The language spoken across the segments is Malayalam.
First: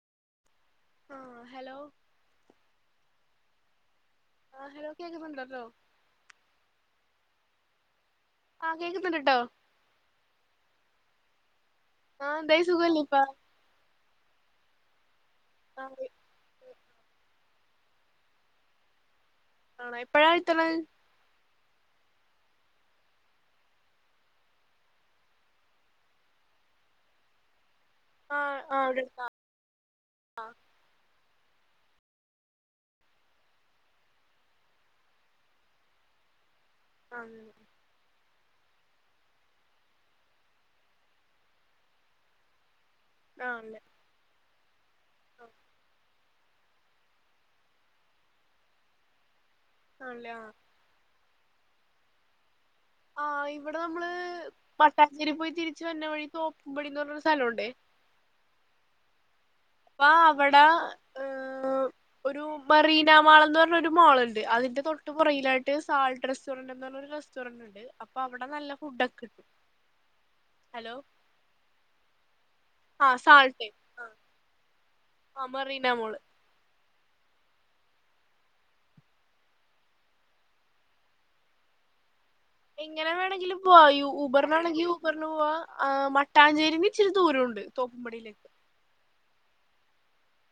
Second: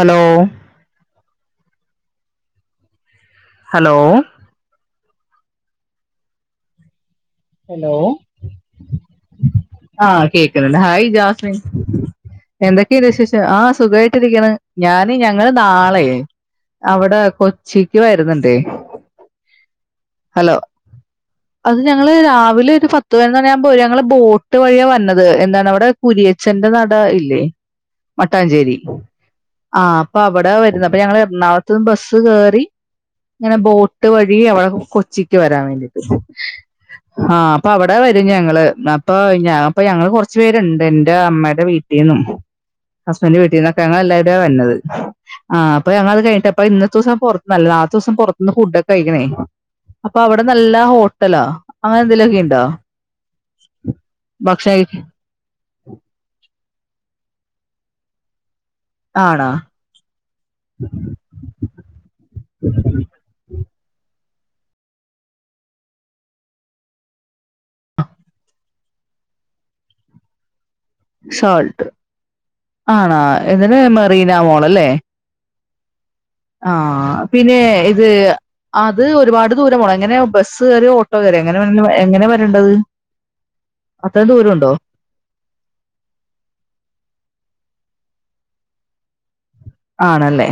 ഹലോ ആ ഹലോ ഹലോ ആ ഹലോ കേക്ക്ന്ന്ണ്ടല്ലോ ഹലോ ആ കേക്കുന്നുണ്ട് ട്ടോ ആ കേൾക്ക്ണ്ട് ഹായ് ജാസ്മിൻ ആഹ് എന്തായി എന്തൊക്കെയ സുഖല്ലേ ഇപ്പ വിശേഷം ആ സുഖമായിട്ട ഞാൻ ഞ് ഞങ്ങള് നാളെ ആഹ് അവിടെ കൊ ച്ചിക്ക് വരുന്നുണ്ട് ആണ എപ്പഴാ എത്തണ് അത് ഞങ്ങള് രാവിലെ ഒരു പത്ത് പതിനൊന്ന് മണിയാകുമ്പോ വരും ഞങ്ങള് ബോട്ട് എട്ട് വഴിയ വന്നത് എന്താണ് അവിടെ കുരിയച്ചന്റെ നട ഇല്ലേ ആഹ് മട്ടാഞ്ചേരി ആഹ് ഇവിടെ അടുത്താ ആ അപ്പൊ അവിടെ വരുന്ന അപ്പൊ ഞങ്ങ എറണാകളത്തന്ന് ബസ് കേറി ഇങ്ങനെ ബോട്ട് വഴി അവിടെ കൊച്ചിക്ക് വരാൻ വേണ്ടീട്ട് ആ ആഹ് അപ്പൊ അവിടെ വരും ഞങ്ങ ള് ന്നാ ഇപ്പൊ ഞപ്പ ഞങ്ങള്ൾ കൊറച്ചു പേരുണ്ട് എന്റെ അമ്മേടെ വീട്ടീന്നും ഹസ്ബൻറ് വീട്ടീ ആണല്ലേ ന്നൊക്കെ ഞങ്ങള് എല്ലാരൂടെ വര്ണത് ആ അപ്പൊ ഞങ്ങളത് കഴി പ്പ ഇന്നത്തെ ദിവസം പുറത്തുനല്ല നാളത്തെ ദിവസം പുറത്തുന്ന് ഫുഡ്ക്കെ കഴിക്കണേ അപ്പ ആണല്ലേ അവിടെ ആഹ് നല്ല ഹോ ണ്ടലോ അങ്ങനെ എന്തെലുക്കെ ഇണ്ടോ ആയിം ഇവിടെ നമ്മള് കഴി- മട്ടാഞ്ചേരി പോയി തിരിച്ച് വര്ണ വഴി നോ കുമ്പിടിന് പറഞ്ഞൊരു സ്ഥലഒണ്ടേ ആണോ അപ്പ അവിടെ ഒരു മെറീനാ മാളെന്ന് പറഞ്ഞോരു മാളുണ്ട് അതിന്റെ തൊട്ട് പുറയിലായിട്ട് സാൾട്ട് റെസ്റ്റോറന്റ് എന്ന് പറഞ്ഞരു റെസ്റ്റോറന്റ് ഉണ്ട് അപ്പൊ അവിടെ നല്ല ഫുടൊക്കെ കിട്ടും ഹലോ സാൾട്ട് ആഹ് ആണോ എന്നിട്ട് മെറീന മോ അല്ലേ ആ മെറീനമോള് ആ പിന്നെ ഇത് അത് ഒരുപാട് ദൂരം പോണോ എങ്ങനെ ബസ് കയറിയോ ഓട്ടോ കറിയോ എങ്ങനെവേണ എങ്ങനെ വെ എങ്ങനെ വേണങ്കിലും പോവാ ഈ ദൂരം ഊബറിന് ഉണ്ടോ വേണെങ്കി ഊബറിന് പോവാ മട്ടാഞ്ചേരിന്ന് ഇച്ചിരി ദൂരം ഉണ്ട് തോപ്പുമമ്പടിയിലേക്ക് ആണല്ലേ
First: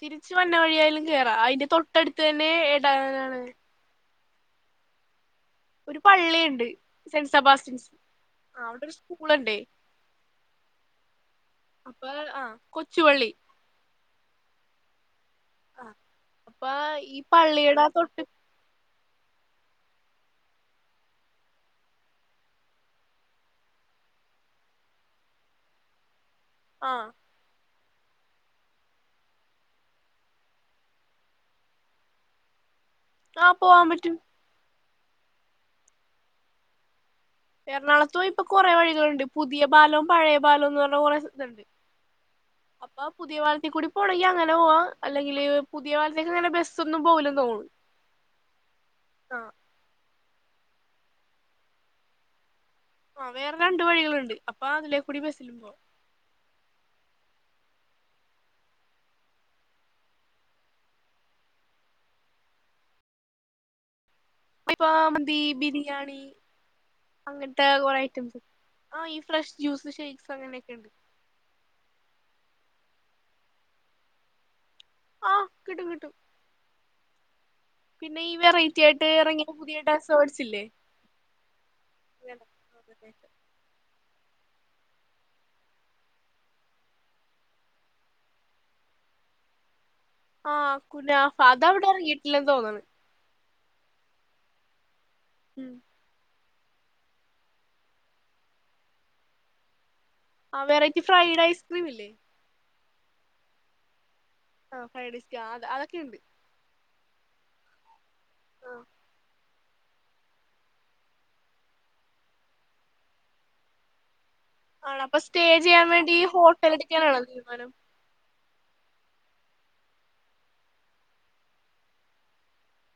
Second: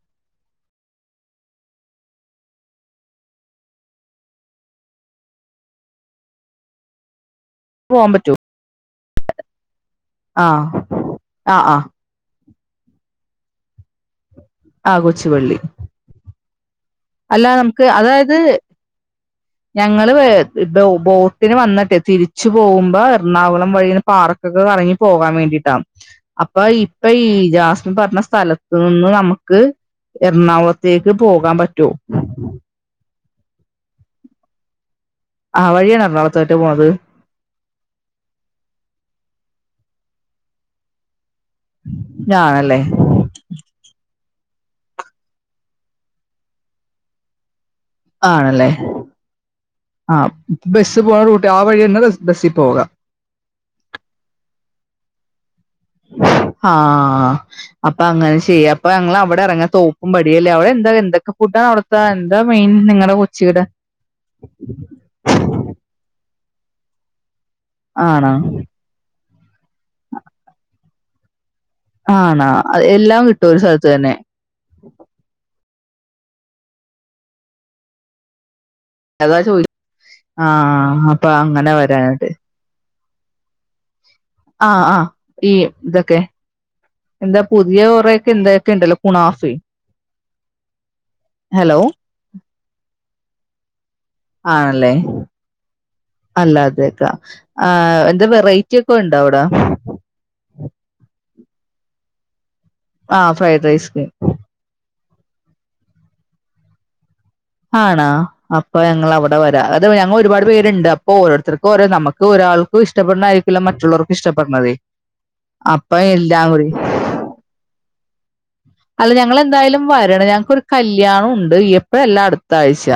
തിരിച്ച വര്ണ വഴിയായാലും കേറാം അതിന്റെ തൊട്ടടുത്ത് തന്നെ എടാ [unintelligible] ഒരു പള്ളിയിണ്ട് സെൻ സെബാസ്റ്റ്യൻസ് പോവാൻ ആ സ്‌കൂളുണ്ടെ ആഹ് ആഹ് ആഹ് ആ കൊച്ചുപള്ളി ആഗോ കൊച്ചുപള്ളി ആ അപ്പൊ ഈ അല്ല പള്ളിയുടെ നമുക്ക് ആ തൊട്ട് അതായത് ഞങ്ങള് ബോട്ടിന് വന്നിട്ടെ തിരിച്ചു പോകുമ്പോ എറണാകുളം വഴിന്ന് പാർക്കൊക്കെ കറങ്ങി പോകാൻ വേണ്ടിട്ടാ അപ്പൊ ആ ഇപ്പ ഈ ജാസ് ഞാൻ പറഞ്ഞ സ്ഥലത്തുനിന്ന് നമുക്ക് എറണാകുളത്തേക്ക് പോകാൻ പ ടു [unintelligible] ആഹ് പോവാൻ പറ്റും ആ എറണാകുളതെക്ക് പോണത് എറണാകുത്തും ഇപ്പൊ കൊറെ വഴികളോണ്ട് പുതിയ പാലോം പഴയ പാലോംന്ന് പറഞ് കൊറെ ണ്ട് ആണല്ലേ അപ്പ പുതിയ പലത്തികൂടി പോണങ്കി അങ്ങനെ പോവാ അല്ലെങ്കില് പുതിയ പാലത്തേക്ക് അങ്ങനെ ബസ് ഒന്നും പോകലും തോണ് ആണല്ലേ ആ ബസ് പോകണറൂട്ട് ആ വഴി തന്നെ ബസ്സി പോവാം ആ വേറെ രണ്ട് വഴികളുണ്ട് അപ്പൊ അതിലെകൂടി ബസിലും പോകാം ആഹ അപ്പൊ അങ്ങനെ ചെയ്യാഅപ്പൊ ഞങ്ങൾ അവിടെ ഇറങ്ങാ തോപ്പും പടിയല്ലേ അവിടെ എന്താ എന്തൊക്കെ ഫുഡാണ് അവിടുത്തെ എന്താ മെയിൻ നിങ്ങളടെ കൊച്ചിടെ ഇപ്പോ മന്തി ബിരിയാണി അങ്ങനത്തെ കുറ ആണോ ഐറ്റംസ് ആ ഫ്രഷ് ജ്യൂസ് ഷെയ്ക്സ് അങ്ങനെയൊക്കെ ഉണ്ട് ആണോ എല്ലാം കിട്ടും ഒരു സ്ഥലത്ത് തന്നെ ആകിട്ടും കിട്ടും പിന്നെ ഈ വെറൈറ്റി ആയിട്ട് അതാ ഇറങ്ങിയ പുതിയ ഡെസേർട്സ് ചോദിആഹ ഇല്ലേ അപ്പൊ അങ്ങനെ വരാട് [inaudible] ആഹ് ആഹ് ഈ ഇതൊക്കെ എന്താ പുതിയ ഒറക്കെ എന്തൊക്കെ ഉണ്ടല്ലോ കുണാഫി ആഹ് കുനഫാ അത് ഹലോ അവിടെ എറങ്ങീട്ടില്ല തോന്ന്ണ് ആണല്ലേ ഉം അല്ല അതെയക്കാ ആഹ് എന്ത് വെറൈറ്റി ഒക്കെ ഉണ്ടോ അവിടെ ആഹ് വെറൈറ്റി ഫ്രൈഡ് ഐസ്ക്രീം ഇല്ലേ ആഹ് ഫ്രൈഡ് ഐസ്ക്രീം ആഹ് ഫ്രൈഡേയ്സ് ആഹ് അതൊക്കെയ ഉണ്ട് ആണോ ആ അപ്പൊ ഞങ്ങൾ അവിടെ വരാ അത് ഞങ്ങൾ ഒരുപാട് പേരുണ്ട് അപ്പോ ഓരോരുത്തർക്കും ഓരോ നമുക്ക് ഒരാൾക്കും ഇഷ്ടപ്പെടുന്നായിരിക്കില്ല മറ്റുള്ളവർക്കും ഇഷ്ട ആണോ അപ്പൊ സ്റ്റേ ചെയ്യാൻ വേണ്ടി കൂടി ഹോട്ടൽ എടക്കാനാണോ തീരുമാനം അല്ല ഞങ്ങൾ എന്തായാലും വരണം ഞങ്ങക്കൊരു കല്യാണം ഉണ്ട് എപ്പയല്ല അട അടുത്തായിച്ച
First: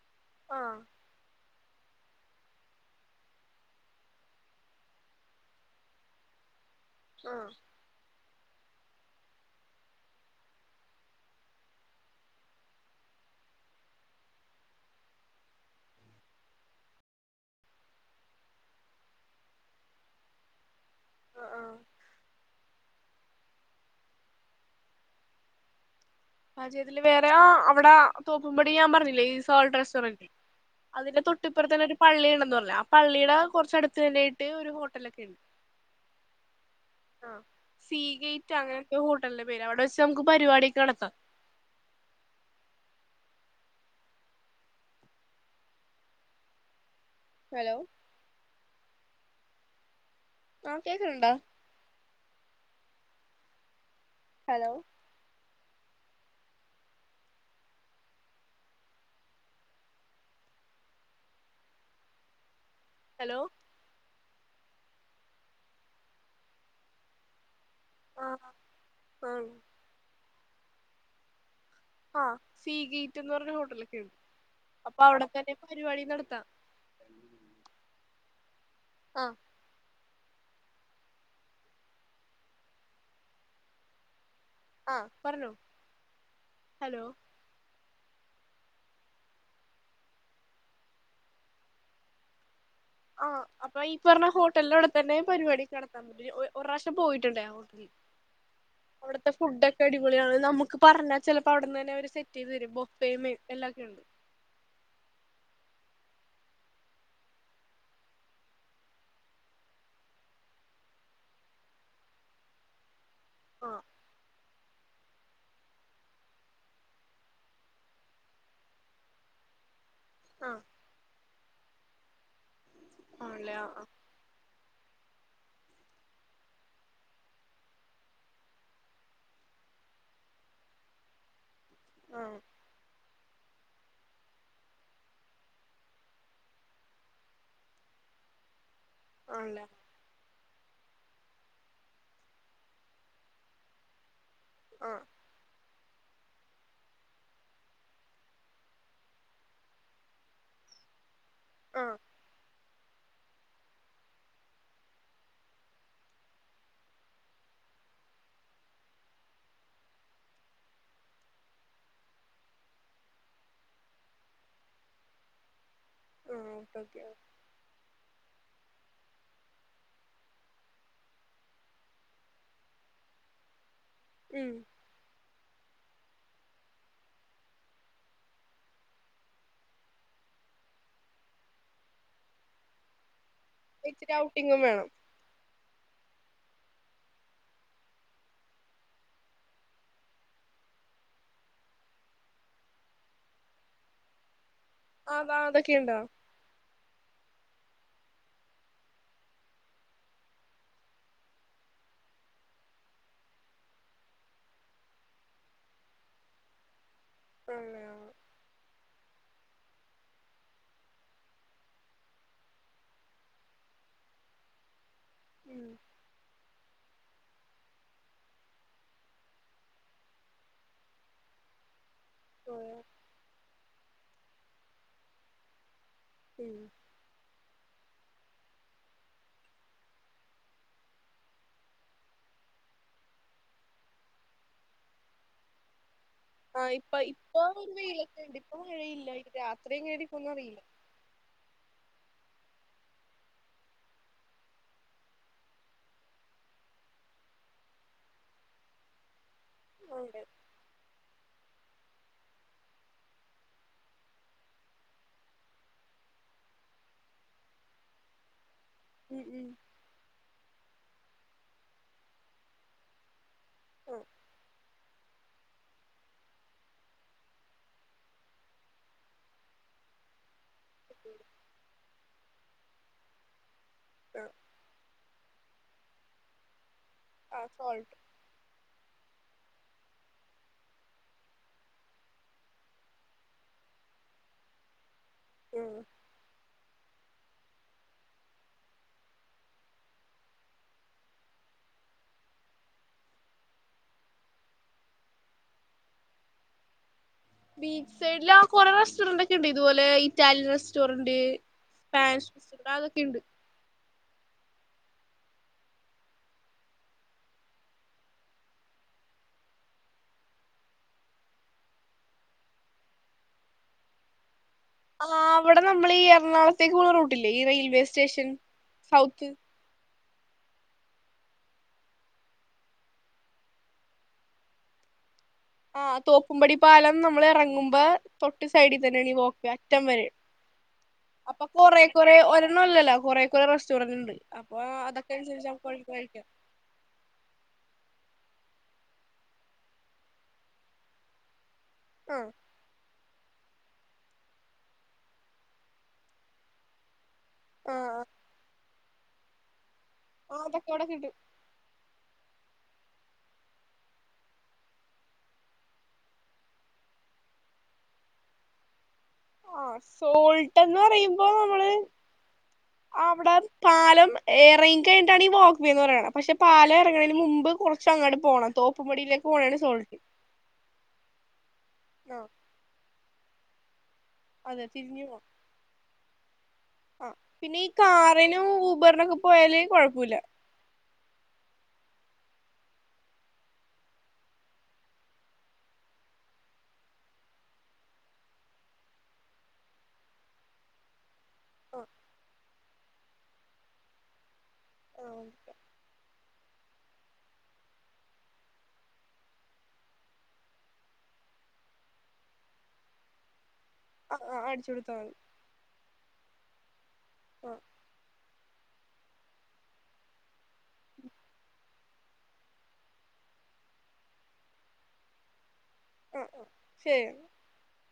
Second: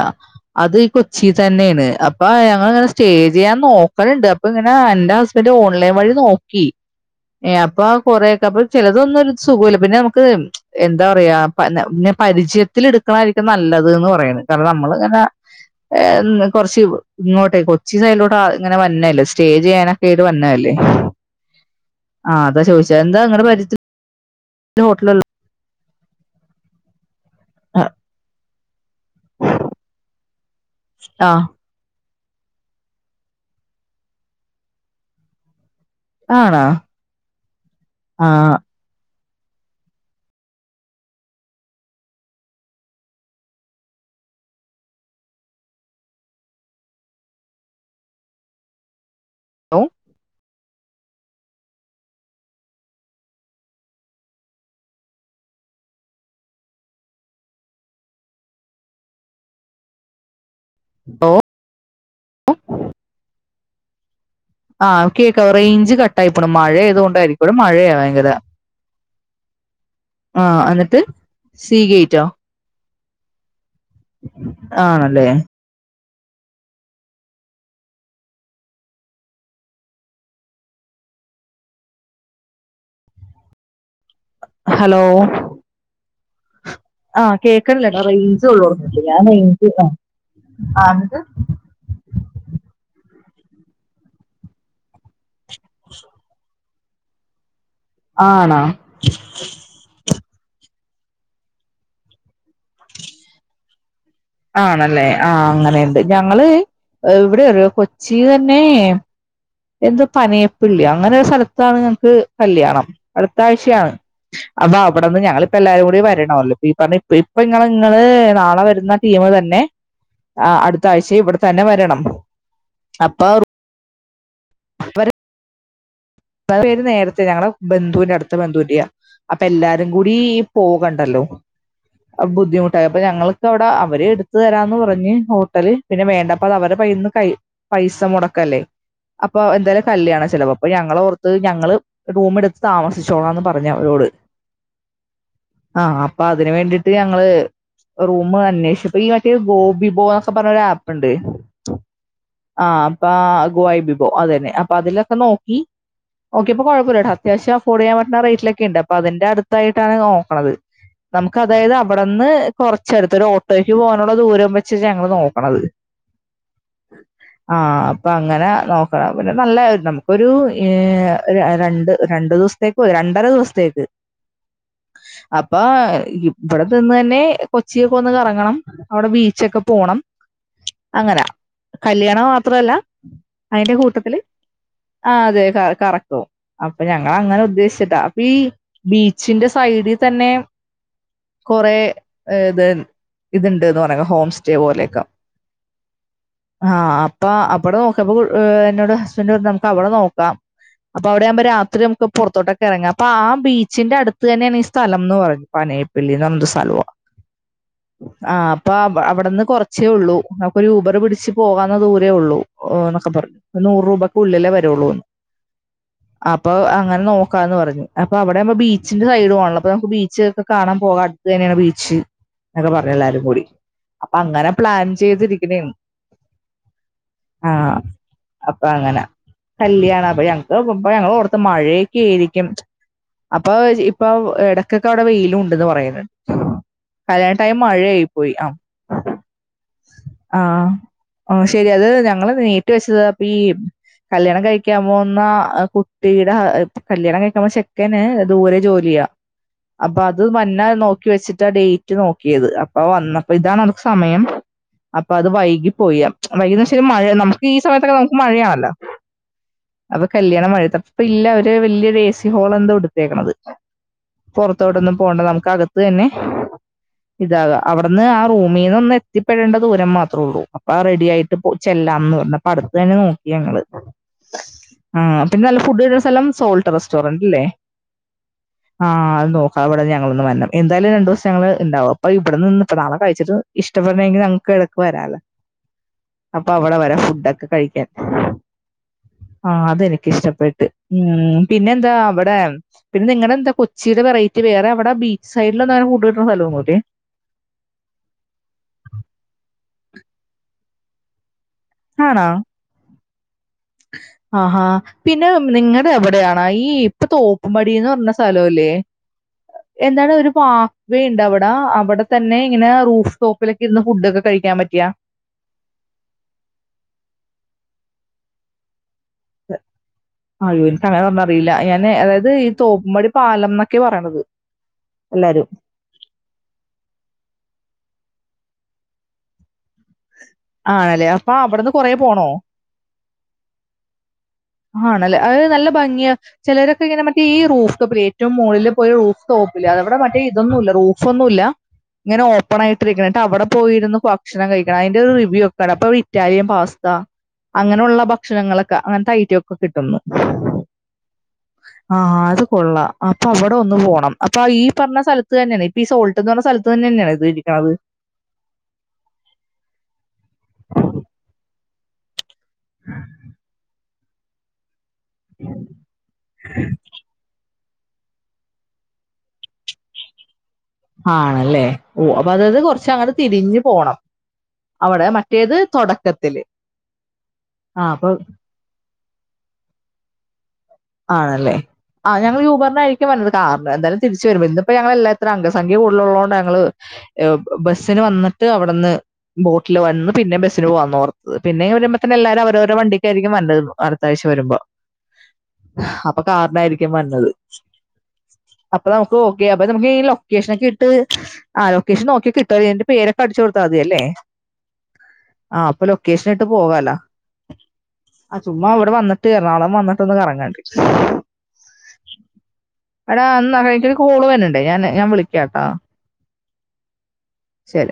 ആ അത് കൊച്ചി തന്നെയാണ് അപ്പ ഞങ്ങളിങ്ങനെ സ്റ്റേ ചെയ്യാൻ നോക്കലുണ്ട് അപ്പൊ ഇങ്ങനെ അന്റെ ഹസ്ബൻ്റ് ഓൺലൈൻ വഴി നോക്കി ആ ഏഹ് അപ്പൊ കൊറ അപ്പൊ ചിലതൊന്നും ഒരു സുഖല്ല പിന്നെ നമുക്ക് എന്താ പറയാ പ പിന്നെ പരിചയത്തിൽ എടുക്കണായിരിക്കും നല്ലത് ന്ന് പറയണ് കാരണം നമ്മളിങ്ങനെ കൊറച്ച് ഇങ്ങോട്ടെ കൊച്ചി സൈഡിലോട്ട് ഇങ്ങനെ വന്നല്ലേ സ്റ്റേ ചെയ്യാനൊക്കെ ആയിട്ട് വര്നല്ലേ ആ ആ അതാ ചോയിച്ചെ എന്താ നിങ്ങടെ പാര്യത്തി ഇത് ഹോട്ടല് ആഹ് ചേതിലും വേറെ ആ അവിടെ തോപ്പുംപടി ഞാൻ പറഞ്ഞില്ലേ ഈ സോൾട്ട് റെസ്റ്റോറന് അതിന്റെ ആ തൊട്ടിപ്പുറത്തെന്നെ ഒരു പള്ളിണ്ടന്നു പറഞ്ഞില്ലേ ആഹ് പള്ളിയുടെ കുറച്ച അടുത്ത് തന്നായിട്ട് ഒരു ഹോട്ടലൊക്കെ ഇണ്ട് ആണോ ആഹ് ആ സീഗേറ്റ് അങ്ങനെക്കെ നല്ല പേര് അവിടെവച്ച് നമുക്ക് പരിപാടിക്കെ നടത്താം ഹലോ ഓ അഹ് കേക്കണൊണ്ടോ ഹലോ ഓ [unintelligible] ഹലോ ആഹ് കേക്കവോ റേയ്ഞ്ച് കട്ടായി പോണ് മഴയായത് കൊണ്ടാരിക്കുട. മഴയാ ആ ഭയങ്കര ആഹ് അന്നിട്ട് ആഹ് സീഗേറ്റ് റ്റെന്ന് പറഞ്ഞഹോട്ടല്. അപ്പൊ അവിടെ ആണല്ലേ തന്നെ പരിപാടി നടത്ത ത്താ. ആഹ് ആ പറഞ്ഞോ. ഹലോ ആ കേക്കണില്ല റേഞ്ചള്ളോടത്തുക്ക് ഞാൻ റേഞ്ചില ആ അന്നിട്ട് ആ അപ്പ ഈ പറഞ്ഞ ഹോട്ടലിന്റവിടെത്തന്നെ പരിപാടിക്കെ നടത്താൻ പറ്റും ഒരുറാവശ്യം ട്ട് പോയിട്ടുണ്ടേയാവോ? ആണോ അവിടുത്തെ ഫുഡ്‌ക്കെ അടിപൊളിയാണ് നമ്മക്ക് പറഞ്ഞ ചെലപ്പോ അവിടുന്ന് തന്നെ അവരു സെറ്റ് റ്റ് ചെയ്തരും ബൊഫെയും എല്ലാക്കെ ഉണ്ട്. ആണല്ലേ ആ അങ്ങനെയൊണ്ട് ഞങ്ങള് ഇവിടെറിയോ കൊച്ചീന്നന്നെ എന്തൊ പനയപ്പിള്ളി അങ്ങനെ ഒരു സ്ഥലത്താണ് ഞങ്ങക്ക് കല്യാണം. ആ അടുത്താഴ്ചയാണ് അബാ ഇവിടെന്ന് ഞങ്ങളിപ്പ എല്ലാരും കൂടി വരണല്ലോ ഈ പറഞ്ഞ ഇപ്പ ഇങ്ങ ഇങ്ങള് നാളെ വരുന്ന ടീമുതന്നെ ആ അടുത്താഴ്ചേ ഇവിടെ തന്നെ വരണം. ആണ്ല്ലേ ആ ആ വര [unintelligible] പേര് നേരത്തെ ഞങ്ങടെ ബന്ധുവിന്റെ അടുത്ത ബന്ധുവിന്റെയാ അപ്പൊ എല്ലാരും കൂടി പോകണ്ടല്ലോ. ആ അ ബുദ്ധിമുട്ടായി അപ്പ ഞങ്ങള് [unintelligible] വടെ അവര് എടുത്തുതരാന്ന് പറഞ്ഞ് ഹോട്ടല്, പിന്നെ വേണ്ടപ്പതവരടെ കയ്യിന്ന് കൈ പൈസ മൊടക്കല്ലേ? അപ്പൊ ആണല്ലേ എന്തായാലും കല്ല്യാണ ചിലവ് അപ്പ ഞങ്ങളോർ ത്ത് ഞങ്ങള് റൂമെടുത്ത് താമസിച്ചോളാംന്ന് പറഞ്ഞവരോട്. ആ ആ അപ്പൊ അതിന് വേണ്ടിട്ട് ഞങ്ങള് റൂം അന്വേഷിപ്പ ഈ മറ്റേ ഗോബിബോ ന്നൊക്കെ പറഞ്ഞൊരാപ്പ്ണ്ട്. ആ ആ അപ്പ ഗ്വായിബിബോ അതന്നെ അപ്പൊ അതിലൊക്കെ നോക്കി നോക്കിയപ്പൊ കൊഴപ്പല്ലട്ടോ അത്യാവശ്യം അഫോർഡ് ചെയ്യാൻ പറ്റുന്ന റേറ്റിലൊക്കെണ്ട് അപ്പൊ അതിന്റെ അടുത്തായിട്ടാണ് നോക്കണത് നമുക്ക് അതായത് അവിടന്ന് കൊറച്ചടുത്ത് ഒരു ഓട്ടോയ്ക്ക് പോകാനുള്ള ദൂരം വെച്ചിട്ട് ഞങ്ങള് നോക്കണത്. ഓക്കെ ഓക്കെ ആ അപ്പങ്ങനെ നോക്കണം പിന്നെ നല്ല നമുക്കൊരു ഏ എ ഒരു രണ്ട് രണ്ടു ദിവസത്തേക്ക് മതി രണ്ടര ദിവസത്തേക്ക് ഉം അപ്പൊ ഇവിടെ നിന്ന് തന്നെ കൊച്ചിയെക്കെ ഒന്ന് കറങ്ങണം അവിടെ ബീച്ചൊക്കെ പോണം അങ്ങനെ കല്ല്യാണം മാത്രല്ല അതിന്റെ ഇച്ചിരി കൂട്ടത്തില് ഔട്ടിങ്ങും വേണം ആ അതെ കറക് അപ്പൊ ഞങ്ങ അങ്ങനെ ഉദ്ദേശിച്ചിട്ടാ അപ്പൊ ഈ ബീച്ചിന്റെ സൈഡിൽ തന്നെ കൊറേ ഇത് ഇത്ണ്ട്ന്ന് പറഞ്ഞ ഹോം സ്‌റ്റേ റ്റേ പോലക്കെ അതാ അതൊക്കെയുണ്ടോ ആ ആ അപ്പ അവിടെ നോക്കിയപ്പോ ഏ എന്നോട് ഹസ്ബന്റ് പറഞ്ഞു നമുക്ക് അവിടെ നോക്കാം അപ്പൊ അവിടെയാവുമ്പോ രാത്രിനമുക്ക് പുറത്തോട്ടൊക്കെ ഇറങ്ങാം ആ ബീച്ചിന്റെ അടുത്തതന്നെയാണ് ഈ സ്ഥലം എന്ന് പറഞ്ഞത് പനയപ്പല്ലിന്ന് പറഞ്ഞൊരു സ്ഥലവാ ആ അപ്പാം അവിടുന്ന് കുറച്ചേ ഉള്ളൂ നമുക്കൊരു ഊബർ പിടിച്ച് പോകാവുന്ന ദൂരേ ഒള്ളൂ എന്നൊക്കെ പറഞ്ഞു നൂറ് രൂപയ്ക്ക് ഉള്ളിലേ വരുള്ളൂന്ന് ഉം അപ് അപ്പൊ അങ്ങനെ നോക്കാന്ന് പറഞ്ഞു അപ്പോ അവിടെയുമ്പോ ബീച്ചിന്റെ സൈഡ്മാണല്ലോ നമുക്ക് ബീച്ച് ഒക്കെ കാണാൻ പോകാം അടുത്ത തന്നെയാണ് ബീച്ച് പോയോ? പറഞ്ഞ് എല്ലാരും കൂടി അപ്പൊ അങ്ങനെ പ്ലാൻ ചെയ്തിരിക്കണേണ് ഉം ആ അപ്പ അങ്ങനെ കല്യാണം അപ്പ ഞങ്ങക്ക് ഇപ്പ ഞങ്ങ ഓർത്ത് മഴയൊക്കെ ആയിരിക്കും അപ്പൊ ഇപ്പൊ ഇടക്കൊക്കെ അവിടെ വെയിലും ഉണ്ടന്ന് പറയുന്നുണ്ട് ആ ഇപ്പ കല്യാണ ഇപ്പൊ ടൈം ഒരു മഴയായി വെയിലൊക്കെ പോയി ഉണ്ട് ആ ഇപ്പൊ മഴയില്ല ഇത് രാത്രിയും എങ്ങനെയായിരിക്കൊന്നും അറിയില്ല ശെരി അത് ഞങ്ങള് നീട്ടി വെച്ചതാ അപ്പീ ഈ കല്യാണം കഴിക്കാൻ പോകുന്ന ആ കുട്ടിയുടെ കല്യാണം കഴിക്കുന്ന ചെക്കന് ദൂരെ ജോലിയാ അപ്പൊ ഉണ്ട് അത് വന്ന നോക്കി വെച്ചിട്ടാ ഡേറ്റ് റ്റി നോക്കിയത് അപ്പ വന്നപ്പോ ഇതാണ് നുക്ക് സമയം അപ്പൊ അത് വൈകി പോയി വൈകിന്ന് വെച്ചാൽ മഴ നമുക്ക് ഈ സമയത്തൊക്കെ നമുക്ക് മഴയാണല്ലോ ഉം ഉം അപ്പൊ കല്യാണം മഴ അപ്പ ഇല്ല അവര് വലിയൊരു എ സി ഹോൾ എന്താ എടുത്തേക്കണത് ആ പൊറത്തോട്ടൊന്നും പോണ്ട നമുക്ക് അകത്ത് തന്നെ ഇതാകാം അവിടുന്ന് ആ റൂമീന്ന് ഒന്ന് എത്തിപ്പെടേണ്ട ദൂരം മാത്രേ ഉള്ളൂ അപ്പൊ ആ റെഡി ആയിട്ട് ചെല്ലാംന്ന് പറഞ്ഞ അപ്പ അടുത്ത് തന്നെ നോക്കി ഞങ്ങള് ആ ആ പിന്ന നല്ല ഫുഡ് കിട്ടണ സ്ഥലം സോൾട്ട് റസ്- സ്റ്റോറന്റല്ലേ ആ സോൾട്ട് ആ നോക്കാൻ അവിടന്ന് ഞങ്ങളൊന്ന് വരണം എന്തായാലും രണ്ട് ദിവസം ഞങ്ങൾ ഉണ്ടാവും അപ്പ ഇവിടെന്ന് നാളെ കഴിച്ചിട്ട് ഇഷ്ടപ്പെടണങ്കിൽ ഞങ്ങക്ക് ഇടക്ക് വരാല്ലോ ഉം അപ്പൊ അവിടെ വരാം ഫുഡാക്കെ കഴിക്കാൻ ആ അതെനിക്കിഷ്ടപ്പെട്ട് ഉം പിന്നെ എന്താ അവിടെ പിന്നെ നിങ്ങളടെ എന്താ കൊച്ചിയില വെറൈറ്റി വേറെ അവിടെ ബീച്ച് സൈഡില ഒന്നും അങ്ങന ഫുഡ് കിട്ടുന്ന സ്ഥലമൊന്നുമില്ലേ ബീച്ച് സൈഡില് ആ കൊറെ റെസ്റ്റോറന്റ് ഒക്കെ ഉണ്ട് ഇതുപോലെ ഇറ്റാലിയൻ റെസ്റ്റോറന്റ് ആണോ [unintelligible] ക്കെണ്ട് ആഹാ പിന്നെ നിങ്ങടെ അവിടെയണ ഈ ഇപ്പൊ തോപ്പുംപടിന്ന് പറഞ്ഞ സ്ഥലല്ലേ എന്താണ് ഒരു പാസ്സ്‌വേ ഉണ്ട് അവിടെ അവിടെ തന്നെ ഇങ്ങനെ റൂഫ് ടോപ്പിലൊക്കെ ഇരുന്ന ഫുഡൊക്കെ കഴിക്കാൻ പ ആ അവിടെ നമ്മൾ ഈ എറണാകുളത്തേക്ക് പോണ റൂട്ടില്ലേ ഈ റെയിൽവേ സ്റ്റേഷൻ സൗത്ത് അയ്യോ എനിക്ക് അങ്ങനെ പറഞ്ഞറിയില്ല ഞാന് അതായത് ഈ തോപ്പുംമ്പടി പാലം എന്നൊക്കെ പറയണത് എല്ലാരും. ആ തൊപ്പുംപടി പാലം നമ്മൾ ഇറങ്ങുമ്പാ തൊ ഡ് സൈഡിൽ തന്നെ വോക്ക് അറ്റം വരെ ആണല്ലേ അപ്പൊ അവിടുന്ന് കൊറെ കൊറേ കൊറെ പോണോ ഒരെണ്ണം അല്ലല്ലോ കൊറെ കൊറെ റെസ്റ്റോറന്റ് ഉണ്ട് അപ്പൊ അതൊക്കെ ആണല്ലേ അത് അനുസരിച്ച് നല്ല നമുക്ക് ഭംഗിയ കഴിക്കാം ചിലരൊക്കെ ഇങ്ങനെ മറ്റേ ഈ റൂഫ്‌റ്റോപ്പിലെ ഏറ്റവും മോളിൽപോയി റൂഫ്ടോപ്പില്ലേ അവിടെ മറ്റേ ഇതൊന്നുമല്ല റൂഫ്ന്നുമല്ല ഇങ്ങനെ ആഹ് ഓപ്പൺ ആയിട്ടിരിക്കണ അവിടെ പോയിരുന്ന് ഭക്ഷണം കഴിക്കണം അതിന്റെറെ ഒരു അപ്പൊ ഇറ്റാലിയൻ പാസ്ത ആഹ് അങ്ങനെയുള്ള ഭക്ഷണങ്ങളൊക്കെ അങ്ങനത്തെ ഐറ്റം ഒക്കെ കിട്ടുന്നു ആഹ് അതൊക്കെ അവിടെ കിട്ടും ആഹ് അത് കൊള്ളാം അപ്പൊ അവിടെ ഒന്ന് പോണം അപ്പൊ ഈ പറഞ്ഞ സ്ഥലത്ത് തന്നെയാണ് ഇപ്പൊ ഈ സോൾട്ട് എന്ന് പറഞ്ഞ സ്ഥലത്ത് തന്നെ തന്നെയാണ് ഇത് ഇരിക്കണത് ആ സോൾട്ട്ന്ന് പറയുമ്പോ നമ്മള് അവിടെ പാലം ഏറെ കഴിഞ്ഞിട്ടാണ് വാക്ക്വേന്ന് പറുന്നത് പാല ഇറങ്ങണതിന് മുമ്പ് കുറ പക്ഷെ അങ്ങട്ട് പോകണം തൂപ്പുംപടിയിലേക്ക് പോകണാണ് സാൾട്ട് ആണല്ലേ ഓ അപ്പൊ അതത് കൊറച്ച് അങ്ങട്ട് തിരിഞ്ഞു പോണം അതെ തിരിഞ്ഞു അവിടെ പോ മറ്റേത് തുടക്കത്തില് ആ പിന്നെ ഈ ആ അപ്പൊ കാറിനും ഊബറിനൊക്കെ പോയാല് കുഴപ്പുല്ല ആണല്ലേ ആ ഞങ്ങൾ യൂബറിന ആയിരിക്കും വന്നത് കാരണം എന്തായാലും തിരിച്ചു വരുമ്പോൾ ഇന്നിപ്പോ ഞങ്ങൾ എല്ലാത്തിരും അംഗസംഖ്യ കൂടുലുള്ളതത് കൊണ്ട് ഞങ്ങള്ബസ്സിന് വന്നിട്ട് അവിടെന്ന് ബോട്ടിൽ വന്ന് പിന്നെ ബസ്സിന് പോകന്ന് ഓർ പിന്നെയ ആഹ് വരുമ്പോത്തന്ന എല്ലാവും അവരോരോ വണ്ടി ആയിരിക്കും വന്നത് അടുത്തഴ്ച വരുമ്പോ ആ ഓക്കെ അപ്പൊ കാറിനായി രിക്കും വന്നത് അപ്പൊ നമുക്ക് ഓക്കെ അപ്പ നമുക്ക് ഈ ലൊക്കേഷനൊക്കെ ഇട്ട് ആ ലൊക്കേഷൻ നോക്കിയ കിട്ടോ ഇന്റെ പേരൊക്കെ അടിച്ചു കൊടുത്ത അതെ അല്ലെ ആഹ് അടിച്ചു കൊടുത്താ മതി ആ അപ്പൊ ലൊക്കേഷൻ പോകാലാ ആ ചുമ്മാഇ വിടെവന്നിട്ട് എറണകുളം വന്ന് [unintelligible] അടാ എനിക്കൊരു കോള് വര്‌ന്ണ്ട് ഞാൻ ഞാൻ വിളിക്കട്ടാ ഹ് ശരി ശരി